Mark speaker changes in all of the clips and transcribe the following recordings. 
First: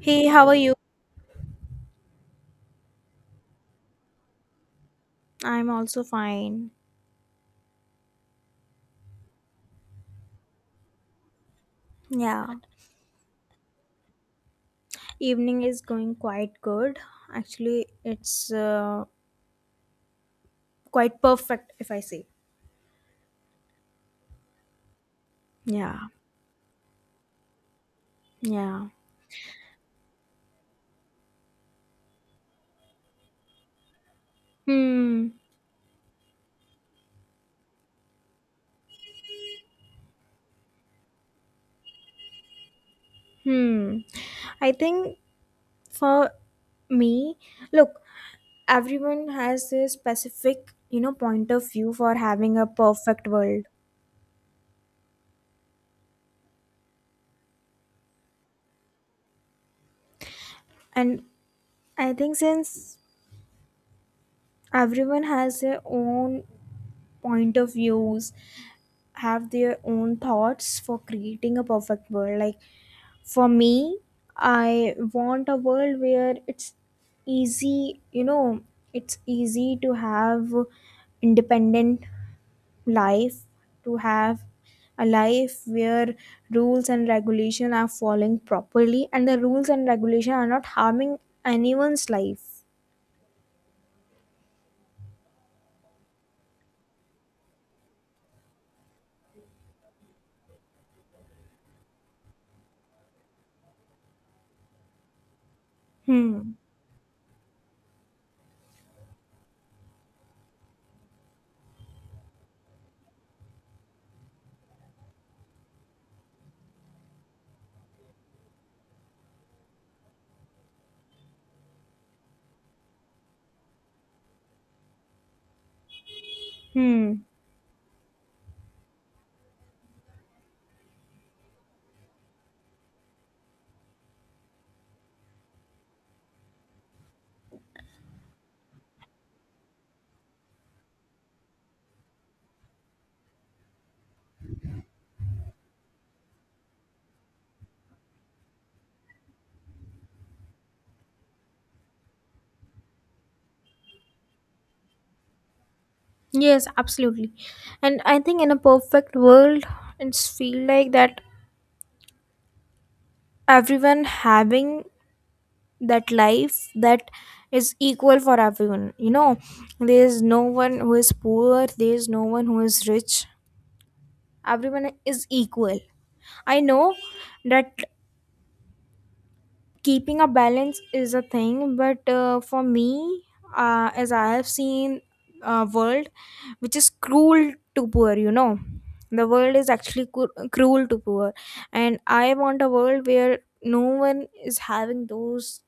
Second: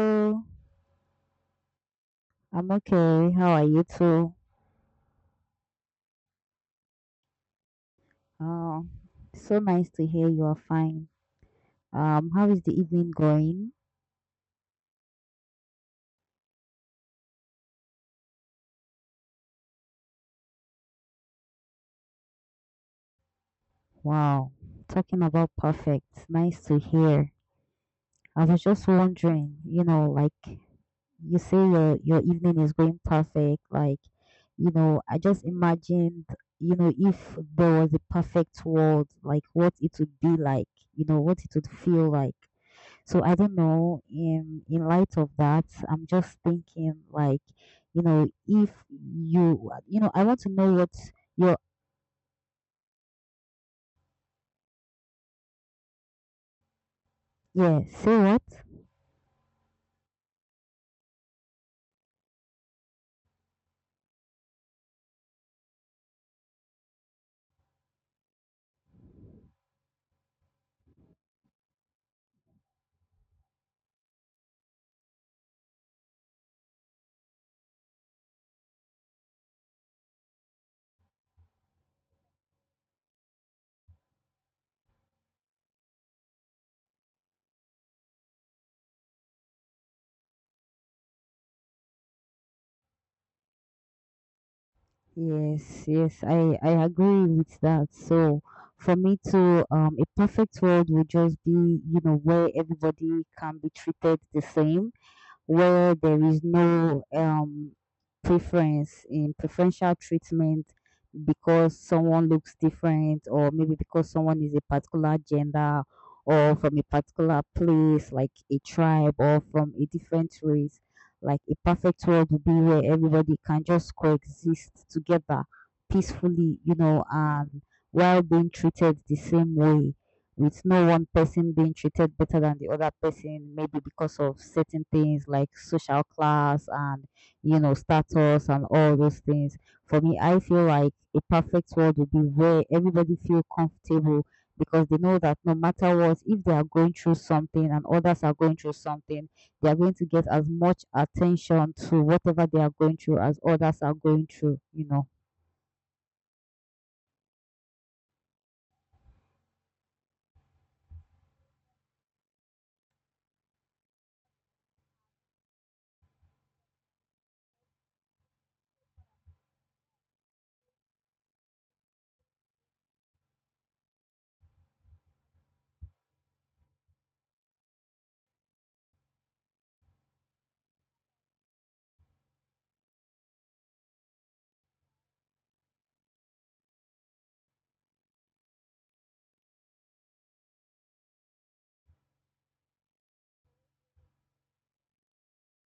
Speaker 1: Hey, how are you?
Speaker 2: I'm okay. How are you too?
Speaker 1: I'm also fine.
Speaker 2: Oh, so nice to hear you are fine.
Speaker 1: Yeah,
Speaker 2: How is the evening going?
Speaker 1: evening is going quite good. Actually, it's quite perfect if I say.
Speaker 2: Wow, talking about
Speaker 1: Yeah,
Speaker 2: perfect. Nice to hear. I was just
Speaker 1: yeah.
Speaker 2: wondering, like you say your evening is going perfect. Like, I
Speaker 1: Hmm,
Speaker 2: just imagined, if there was a perfect world, like what it would be like, what it would feel like. So I don't
Speaker 1: hmm.
Speaker 2: know. In
Speaker 1: I
Speaker 2: in light
Speaker 1: think
Speaker 2: of that, I'm
Speaker 1: for
Speaker 2: just thinking
Speaker 1: me,
Speaker 2: like,
Speaker 1: look,
Speaker 2: if
Speaker 1: everyone
Speaker 2: you,
Speaker 1: has a
Speaker 2: I want to know
Speaker 1: specific,
Speaker 2: what
Speaker 1: you know, point
Speaker 2: your
Speaker 1: of view for having a perfect world.
Speaker 2: yeah. Say what?
Speaker 1: And I think since everyone has their own point of views, have their own thoughts for creating a perfect world. Like for me, I want a world where it's easy, it's easy to have independent life, to have a life where rules and regulation are following properly, and the rules and regulation are not harming anyone's life.
Speaker 2: Yes, yes, I agree with that. So for me to a perfect world would just be, where everybody can be treated the same, where there is
Speaker 1: Hmm,
Speaker 2: no preference in preferential treatment, because someone looks different or maybe because someone is a particular gender or from a particular place like a tribe or from a different race. Like a perfect world would be where everybody can just coexist together peacefully
Speaker 1: hmm.
Speaker 2: and while being treated the same way, with no one person being treated better than the other person, maybe because of certain things like social class and status and all those things. For me, I feel like a perfect world would be where everybody feel comfortable, because they know that no matter what, if they are going through something and others are going through something, they are going to get as much attention to whatever they are going through as others are going through.
Speaker 1: Yes, absolutely. And I think in a perfect world it's feel like that everyone having that life that is equal for everyone, there is no one who is poor, there is no one who is rich, everyone is equal. I know that keeping a balance is a thing, but for me, as I have seen a world which is cruel to poor, the world is actually cruel to poor, and I want a world where no one is having those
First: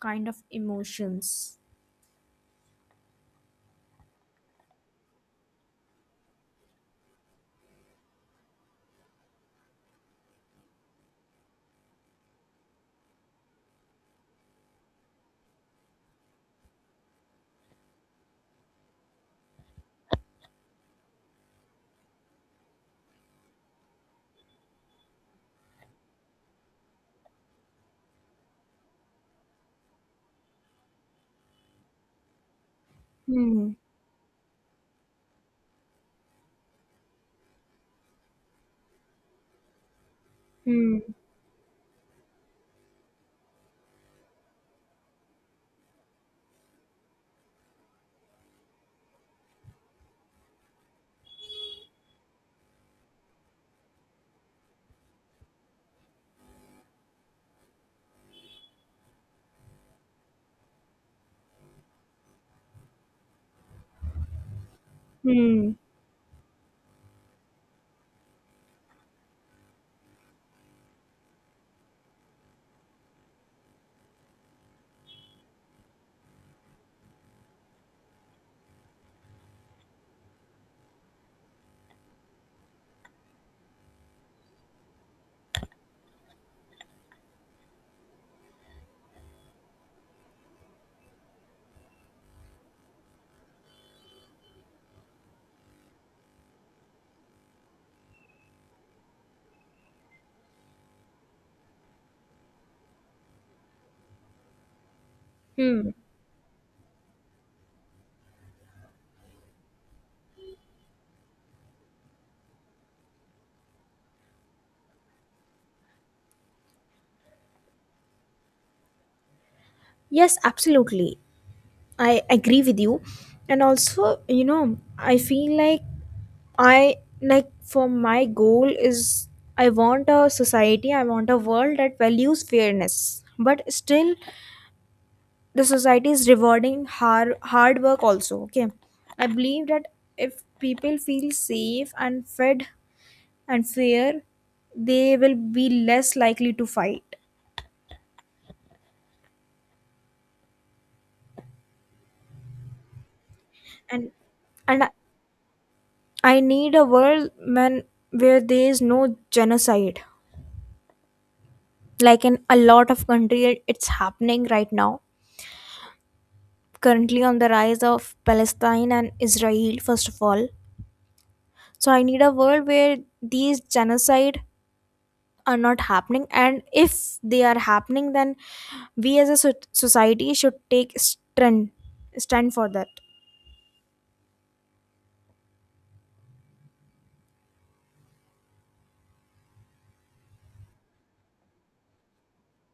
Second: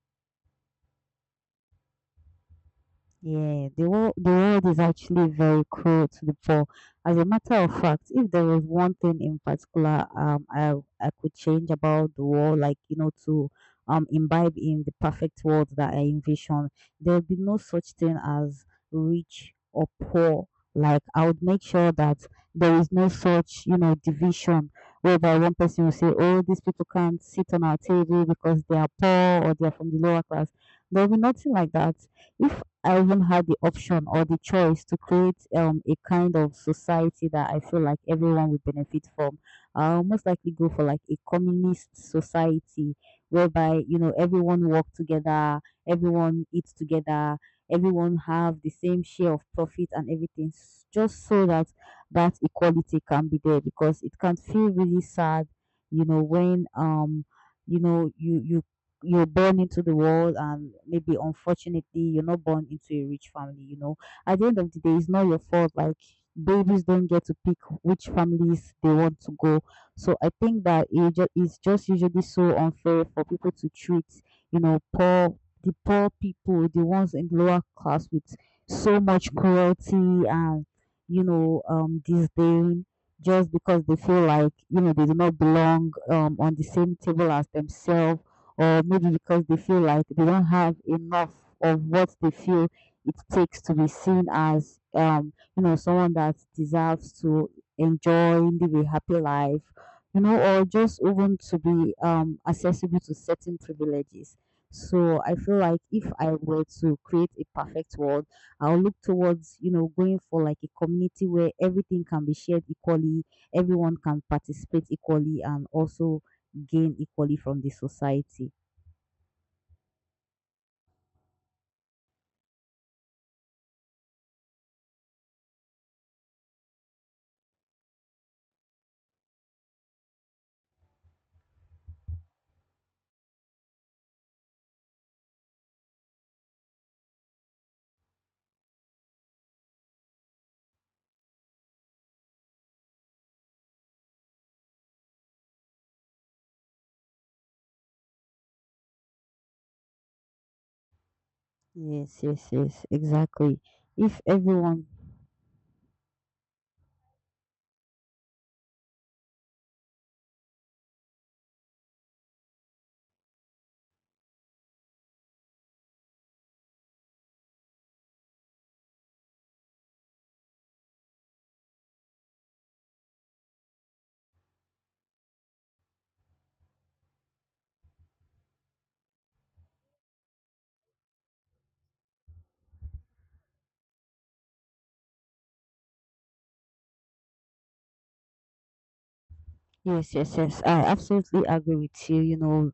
Speaker 1: kind of emotions.
Speaker 2: Yeah, The world is actually very cruel to the poor. As a matter of fact, if there was one thing in particular I could change about the world, like to imbibe in the perfect world that I envision, there would be no such thing as rich or poor. Like I would make sure that there is no such, division whereby one person will say, oh, these people can't sit on our table because they are poor or they are from the lower class. There will be nothing like that if I even had the
Speaker 1: Hmm.
Speaker 2: option or the choice to create a kind of society that I feel like everyone would benefit from. I'll most likely go for
Speaker 1: Hmm.
Speaker 2: like a communist society whereby everyone work together, everyone eats together, everyone have the same share of profit and everything, just so that that equality can be there, because it can feel really sad, when you know you you you're born into the world and maybe unfortunately you're not born into a rich family, at the end of the day it's not your fault.
Speaker 1: Hmm.
Speaker 2: Like babies don't get to pick which families they want to go, so I think that it's just usually so unfair for people to treat poor the poor people, the ones in lower class, with so much cruelty and disdain, just because they feel like they do not belong on the same table as themselves, or maybe because they feel like they don't have enough of what they feel it takes to be seen as someone that deserves to enjoy live a happy life, or just even to be accessible to certain privileges. So I feel like
Speaker 1: Hmm.
Speaker 2: if I were to create a perfect world, I'll look towards going for like a community where everything can be shared equally, everyone can participate equally, and also gain equally from the society.
Speaker 1: Yes, absolutely. I agree with you. And also, I feel like I, like for my goal is, I want a society, I want a world that values fairness. But still the society is rewarding hard work also. Okay. I believe that if people feel safe and fed and fair, they will be less likely to fight.
Speaker 2: Yes, yes, yes, exactly.
Speaker 1: and
Speaker 2: If everyone,
Speaker 1: and I need a world, man, where there is no genocide, like in a lot of country it's happening right now, currently on the rise of Palestine and Israel first of all. So I need a world where these genocide are not happening, and if they are happening then we as a society should take stand for that.
Speaker 2: yes, yes, yes, I absolutely agree with you.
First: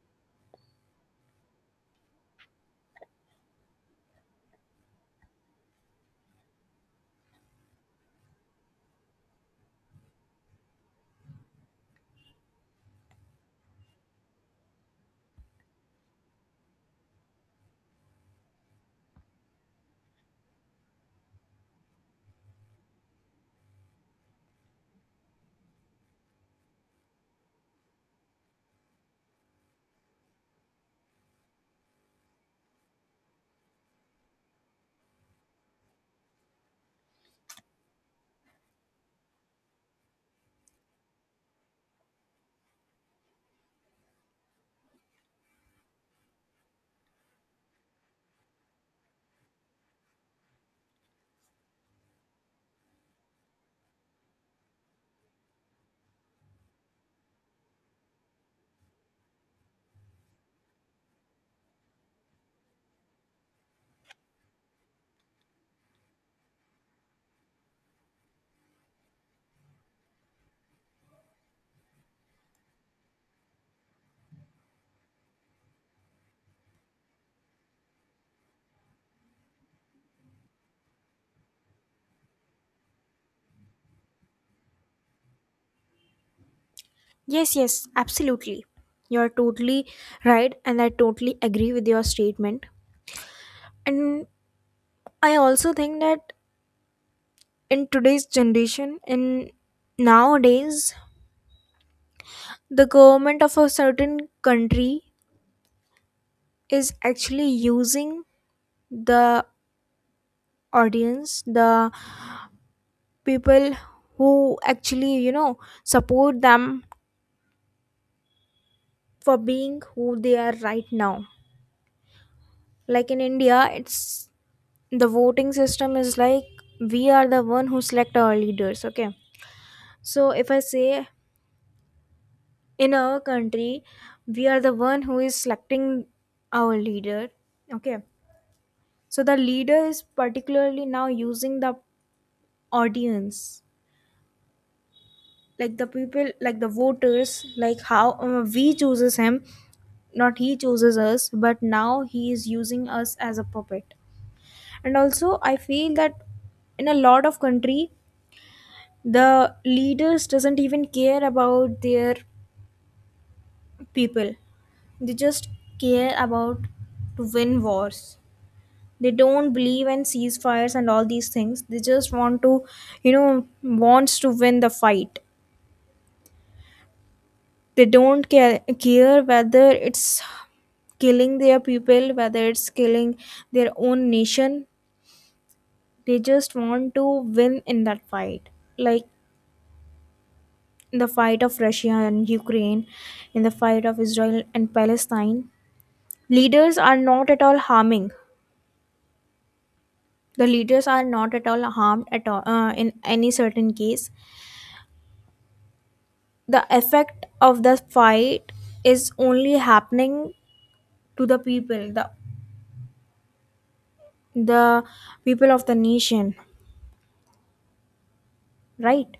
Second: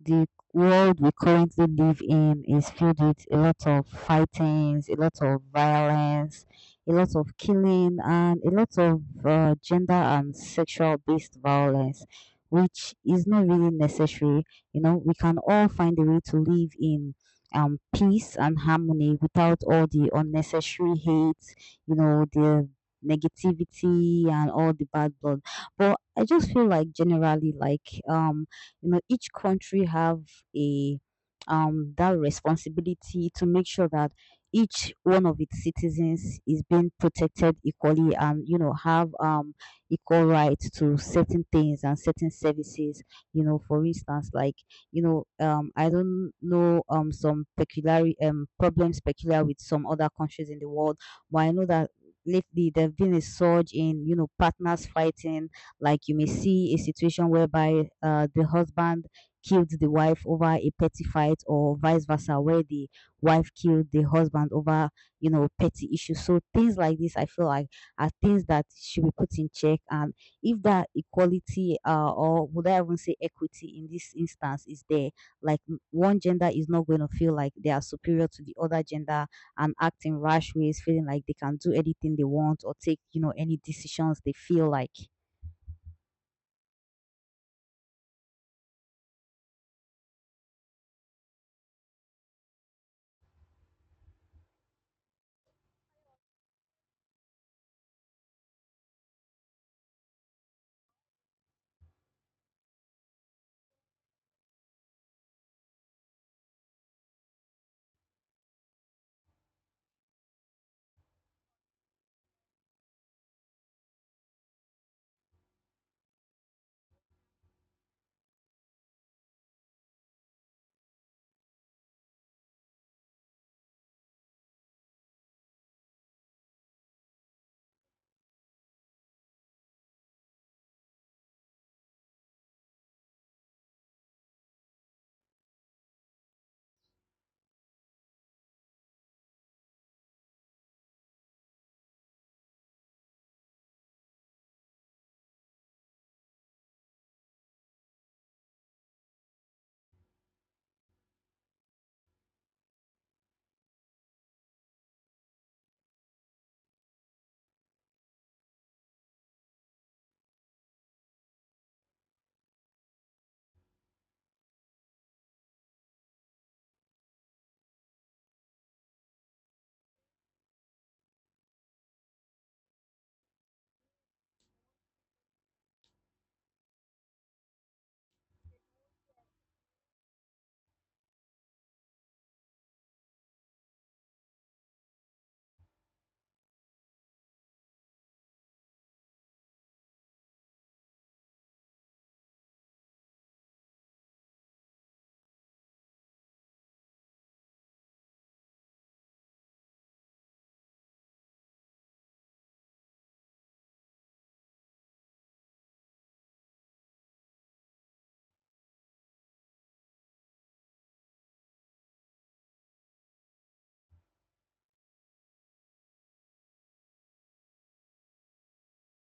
Speaker 2: The world we currently live in is filled with a lot of fightings, a lot of violence, a lot of killing, and a lot of gender and sexual based violence, which is not really necessary. We can all find a way to live in peace and harmony without all the unnecessary hate, the negativity and all the bad blood. But I just feel like generally, like, each country have a that responsibility to make sure that each one of its citizens is being protected equally and have equal rights to certain things and certain services, for instance, like I don't know, some peculiar problems peculiar with some other countries in the world. But I know that lately there have been a surge in partners fighting. Like you may see a situation whereby the husband killed the wife over a petty fight, or vice versa, where the wife killed the husband over petty issues. So things like this, I feel like, are things that should be put in check. And if that equality, or would I even say equity, in this instance, is there, like one gender is not going to feel like they are superior to the other gender and act in rash ways, feeling like they can do anything they want or take, any decisions they feel like.
Speaker 1: Yes, yes, absolutely. You're totally right, and I totally agree with your statement. And I also think that in today's generation, in nowadays, the government of a certain country is actually using the audience, the people who actually, support them for being who they are right now. Like in India, it's the voting system is like, we are the one who select our leaders, okay? So if I say in our country we are the one who is selecting our leader, okay. So the leader is particularly now using the audience, like the people, like the voters, like how we chooses him, not he chooses us, but now he is using us as a puppet. And also I feel that in a lot of country the leaders doesn't even care about their people, they just care about to win wars. They don't believe in ceasefires and all these things, they just want to, wants to win the fight. They don't care whether it's killing their people, whether it's killing their own nation. They just want to win in that fight, like in the fight of Russia and Ukraine, in the fight of Israel and Palestine, leaders are not at all harming, the leaders are not at all harmed at all, in any certain case. The effect of the fight is only happening to the people, the the people of the nation, right?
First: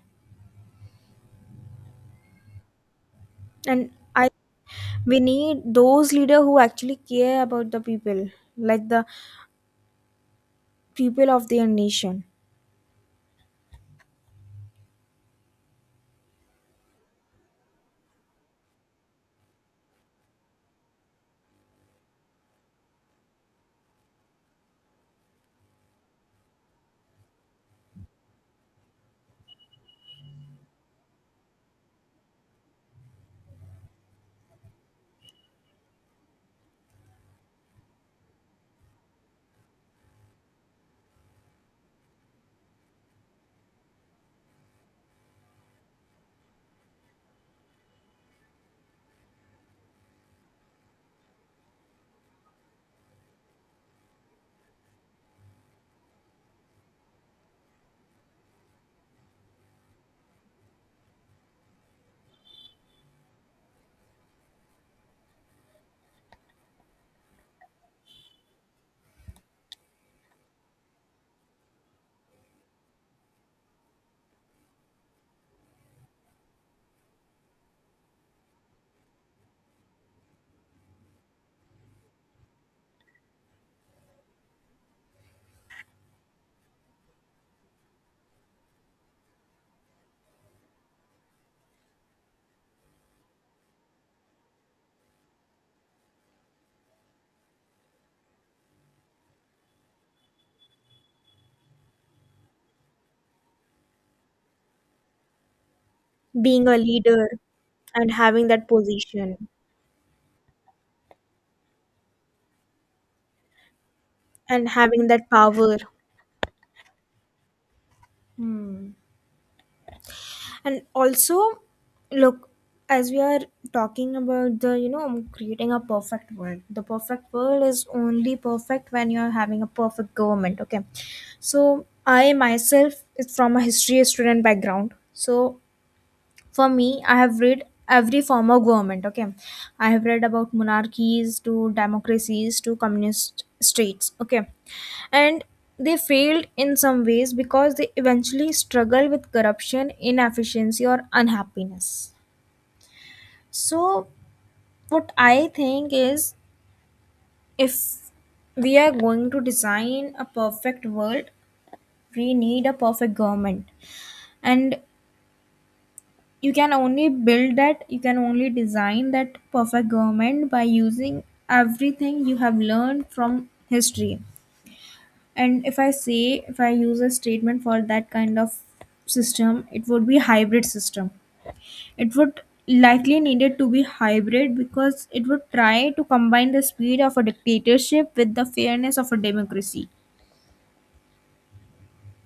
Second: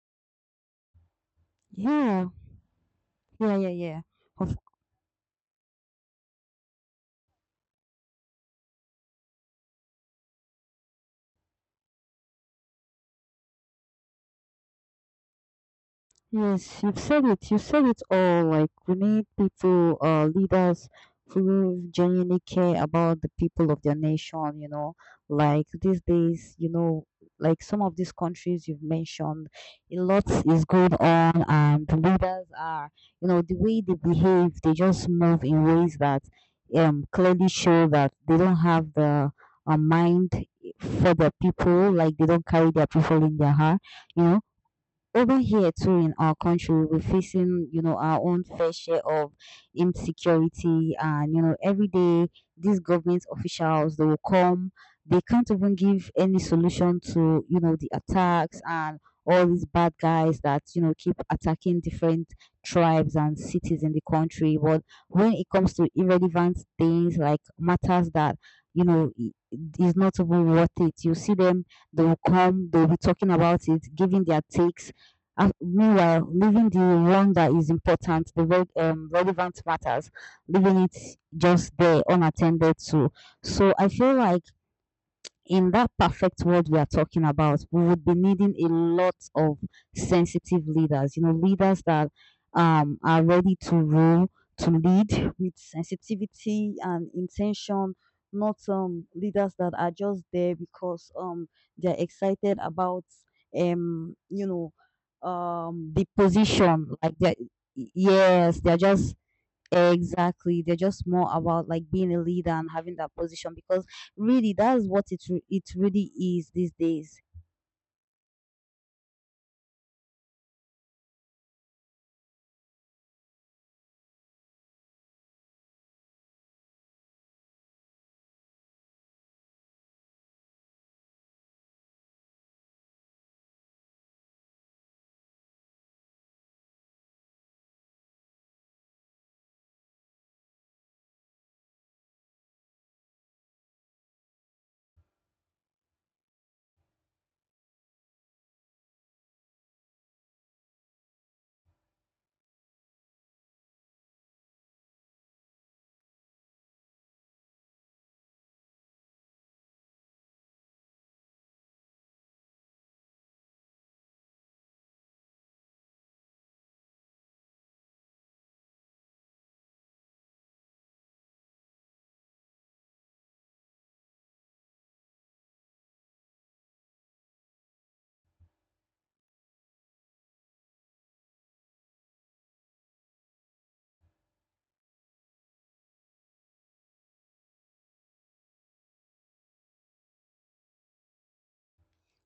Speaker 2: Yeah. Yeah, yeah,
Speaker 1: And
Speaker 2: yeah.
Speaker 1: I
Speaker 2: Of,
Speaker 1: we need those leader who actually care about the people, like the people of their nation.
Speaker 2: yes, you've said it. You said it all. Like we need people, leaders who genuinely care about the people of their nation. Like these days, like some of these countries you've mentioned, a lot is going on, and the leaders, are, the way they behave, they just move in ways that clearly show that they don't have the a mind for their people. Like they don't carry their people in their heart. You know Over here too in our country, we're facing our own fair share of insecurity, and every day these government officials they will come, they can't even give any solution to the attacks and all these bad guys that keep attacking different tribes and cities in the country. But when it comes to irrelevant things, like matters that you know i- is not even worth it, you see them, they will come, they'll be talking about it, giving their takes, and meanwhile, leaving the one that is important, the relevant matters, leaving it just there unattended to. So I feel like in that perfect world we are talking about, we would be needing a lot of sensitive leaders, leaders that are ready to rule, to lead with sensitivity and intention, not leaders that are just there because they're excited about, um, you know, the
Speaker 1: Being a
Speaker 2: position. Like,
Speaker 1: leader and having
Speaker 2: yes,
Speaker 1: that
Speaker 2: they're just.
Speaker 1: position,
Speaker 2: Exactly. They're just more about like being a leader and having that position, because really
Speaker 1: and
Speaker 2: that's what
Speaker 1: having that
Speaker 2: it
Speaker 1: power.
Speaker 2: really is these days.
Speaker 1: And also look, as we are talking about the, creating a perfect world, the perfect world is only perfect when you're having a perfect government, okay? So I myself is from a history student background. So for me, I have read every form of government, okay. I have read about monarchies to democracies to communist states, okay. And they failed in some ways because they eventually struggle with corruption, inefficiency or unhappiness. So what I think is, if we are going to design a perfect world, we need a perfect government. And you can only build that, you can only design that perfect government by using everything you have learned from history. And if I say, if I use a statement for that kind of system, it would be hybrid system. It would likely needed to be hybrid because it would try to combine the speed of a dictatorship with the fairness of a democracy.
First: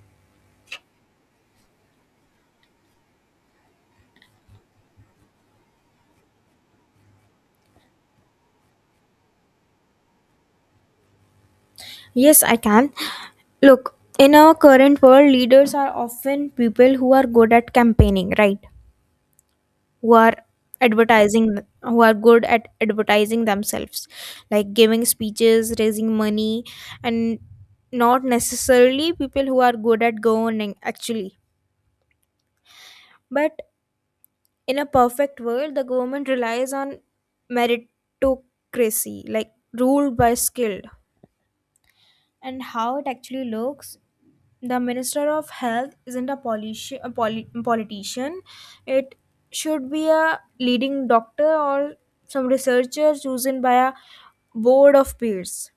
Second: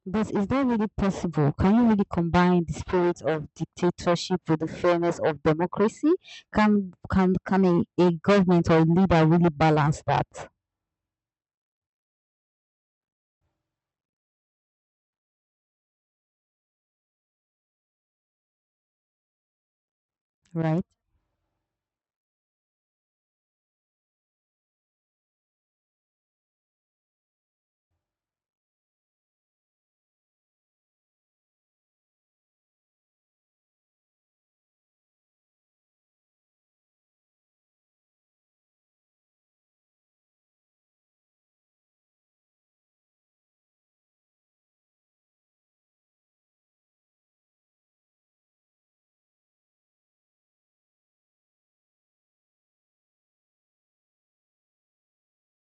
Speaker 2: But is that really possible? Can you really combine the spirit of dictatorship with the fairness of democracy? Can a government or leader really balance that?
Speaker 1: Yes, I can. Look, in our current world, leaders are often people who are good at campaigning, right? Who are
Speaker 2: Right?
Speaker 1: advertising, who are good at advertising themselves, like giving speeches, raising money, and not necessarily people who are good at governing actually. But in a perfect world, the government relies on meritocracy, like ruled by skilled. And how it actually looks, the minister of health isn't a politician, it should be a leading doctor or some researcher chosen by a board of peers.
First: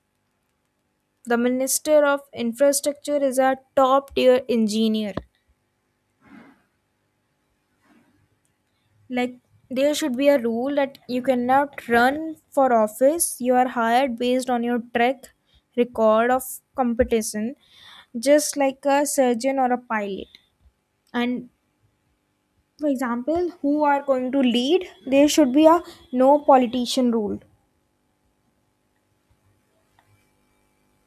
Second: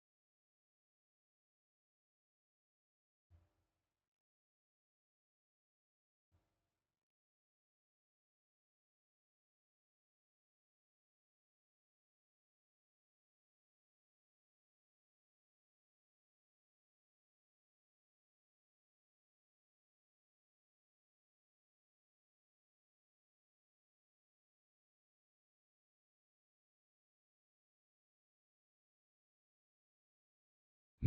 Speaker 1: The minister of infrastructure is a top tier engineer. Like, there should be a rule that you cannot run for office, you are hired based on your track record of competition, just like a surgeon or a pilot. And for example, who are going to lead? There should be a no politician rule.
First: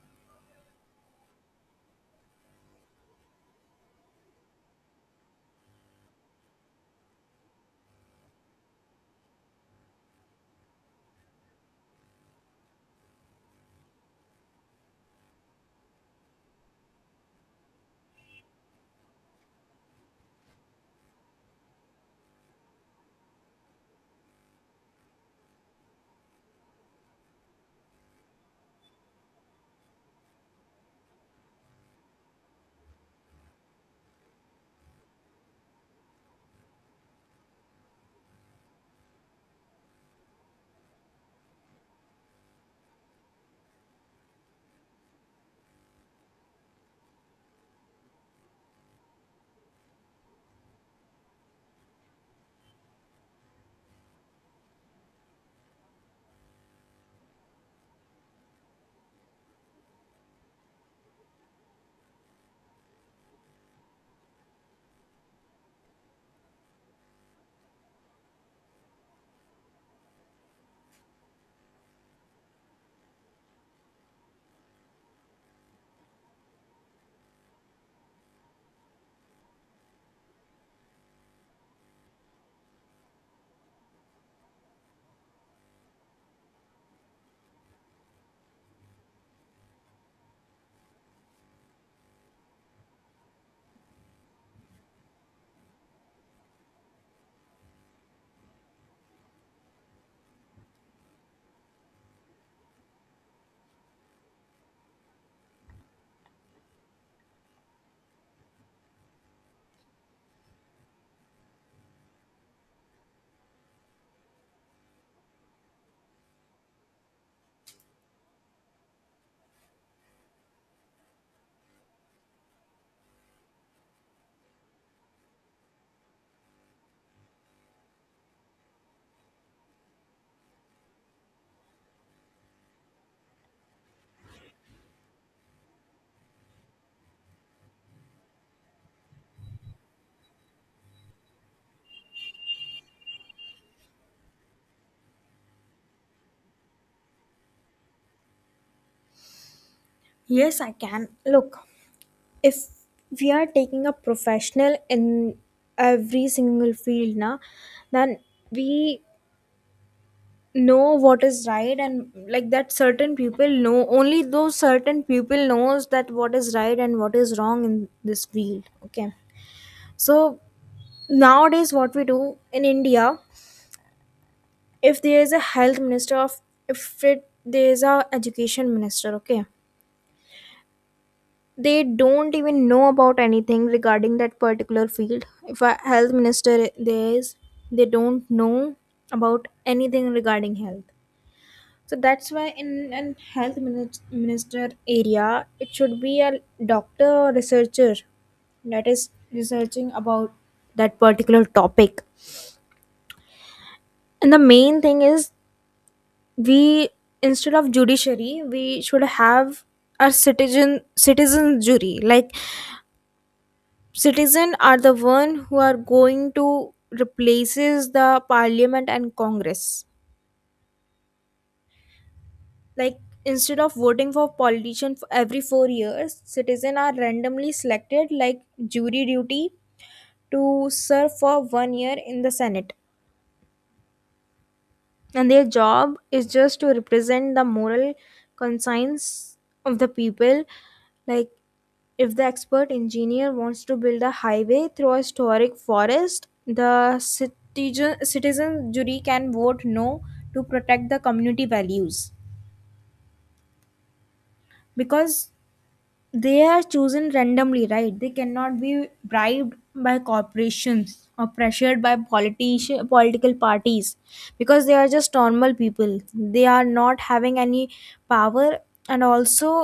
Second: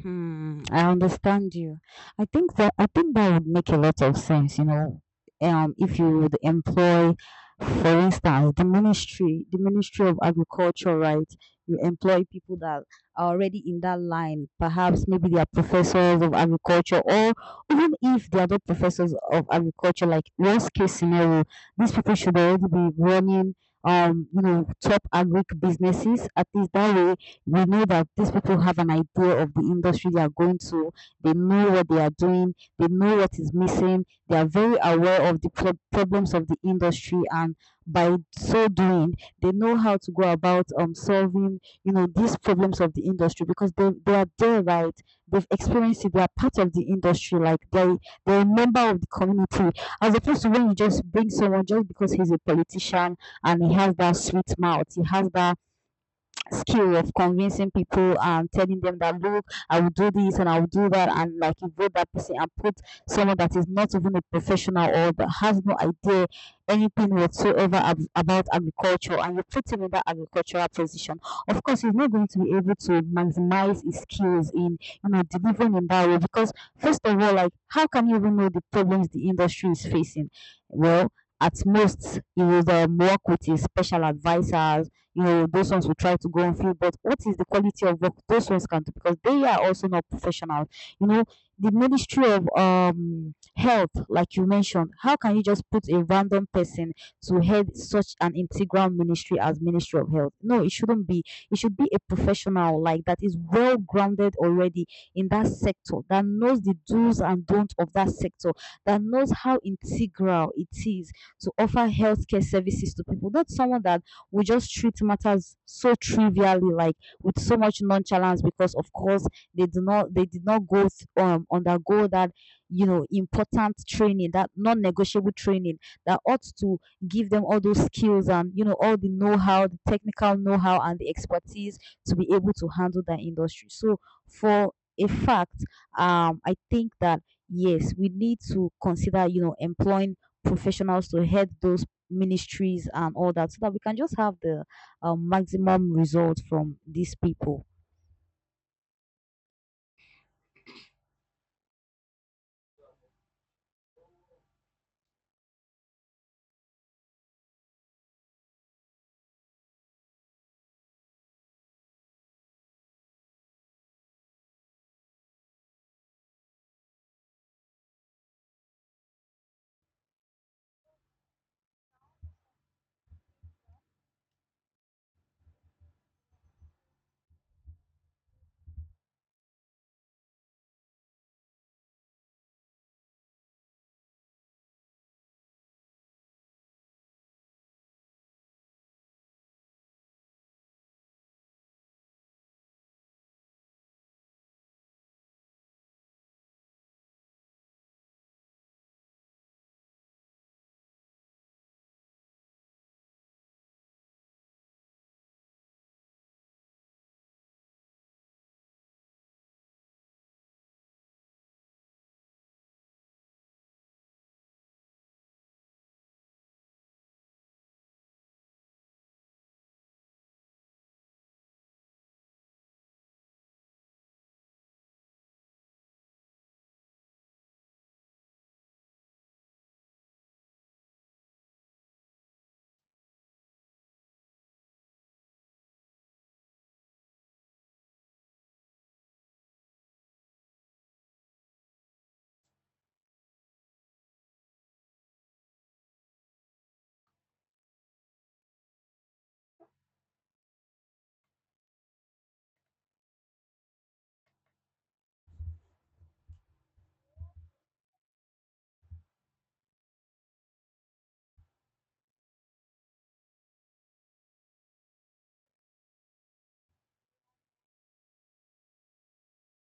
Speaker 2: Hmm, I understand you. I think that would make a lot of sense. If you would employ, for instance, the Ministry of Agriculture, right? You employ people that are already in that line. Perhaps maybe they are professors of agriculture, or even if they are not professors of agriculture, like worst case scenario, these people should already be running, top agric businesses. At least that way, we know that these people have an idea of the industry they are going to. They know what they are doing. They know what is missing. They are very aware of the problems of the industry, and by so doing, they know how to go about solving these problems of the industry, because they are there, right? They've experienced it. They are part of the industry. Like they're a member of the community. As opposed to when you just bring someone just because he's a politician and he has that sweet mouth, he has that skill of convincing people and telling them that look, I will do this and I will do that, and like you vote that person and put someone that is not even a professional or that has no idea anything whatsoever about agriculture, and you put him in that agricultural position. Of course, he's not going to be able to maximize his skills in delivering in that way, because first of all, like how can you even know the problems the industry is facing? Well, at most, he will work with his special advisors, those ones will try to go on field. But what is the quality of work those ones can do? Because they are also not professional. You know, the Ministry of Health, like you mentioned, how can you just put a random person to head such an integral ministry as Ministry of Health? No, it shouldn't be. It should be a professional, like, that is well grounded already in that sector, that knows the do's and don'ts of that sector, that knows how integral it is to offer healthcare services to people. Not someone that we just treat matters so trivially, like with so much nonchalance, because of course they did not go undergo that important training, that non-negotiable training that ought to give them all those skills and all the know-how, the technical know-how and the expertise to be able to handle that industry. So for a fact, I think that yes, we need to consider employing professionals to head those ministries and all that, so that we can just have the maximum result from these people
Speaker 1: Yes, I can. Look, if we are taking a professional in every single field now, then we know what is right, and like that certain people know, only those certain people knows that what is right and what is wrong in this field, okay. So nowadays what we do in India, if there is a health minister of, if it there is a education minister, okay, they don't even know about anything regarding that particular field. If a health minister there is, they don't know about anything regarding health. So that's why in an health minister area it should be a doctor or researcher that is researching about that particular topic. And the main thing is, we instead of judiciary we should have a citizen jury. Like, citizen are the one who are going to replaces the parliament and congress. Like, instead of voting for politician for every 4 years, citizen are randomly selected like jury duty, to serve for 1 year in the senate, and their job is just to represent the moral conscience of the people. Like, if the expert engineer wants to build a highway through a historic forest, the citizen jury can vote no to protect the community values. Because they are chosen randomly, right? They cannot be bribed by corporations or pressured by politician, political parties, because they are just normal people. They are not having any power. And also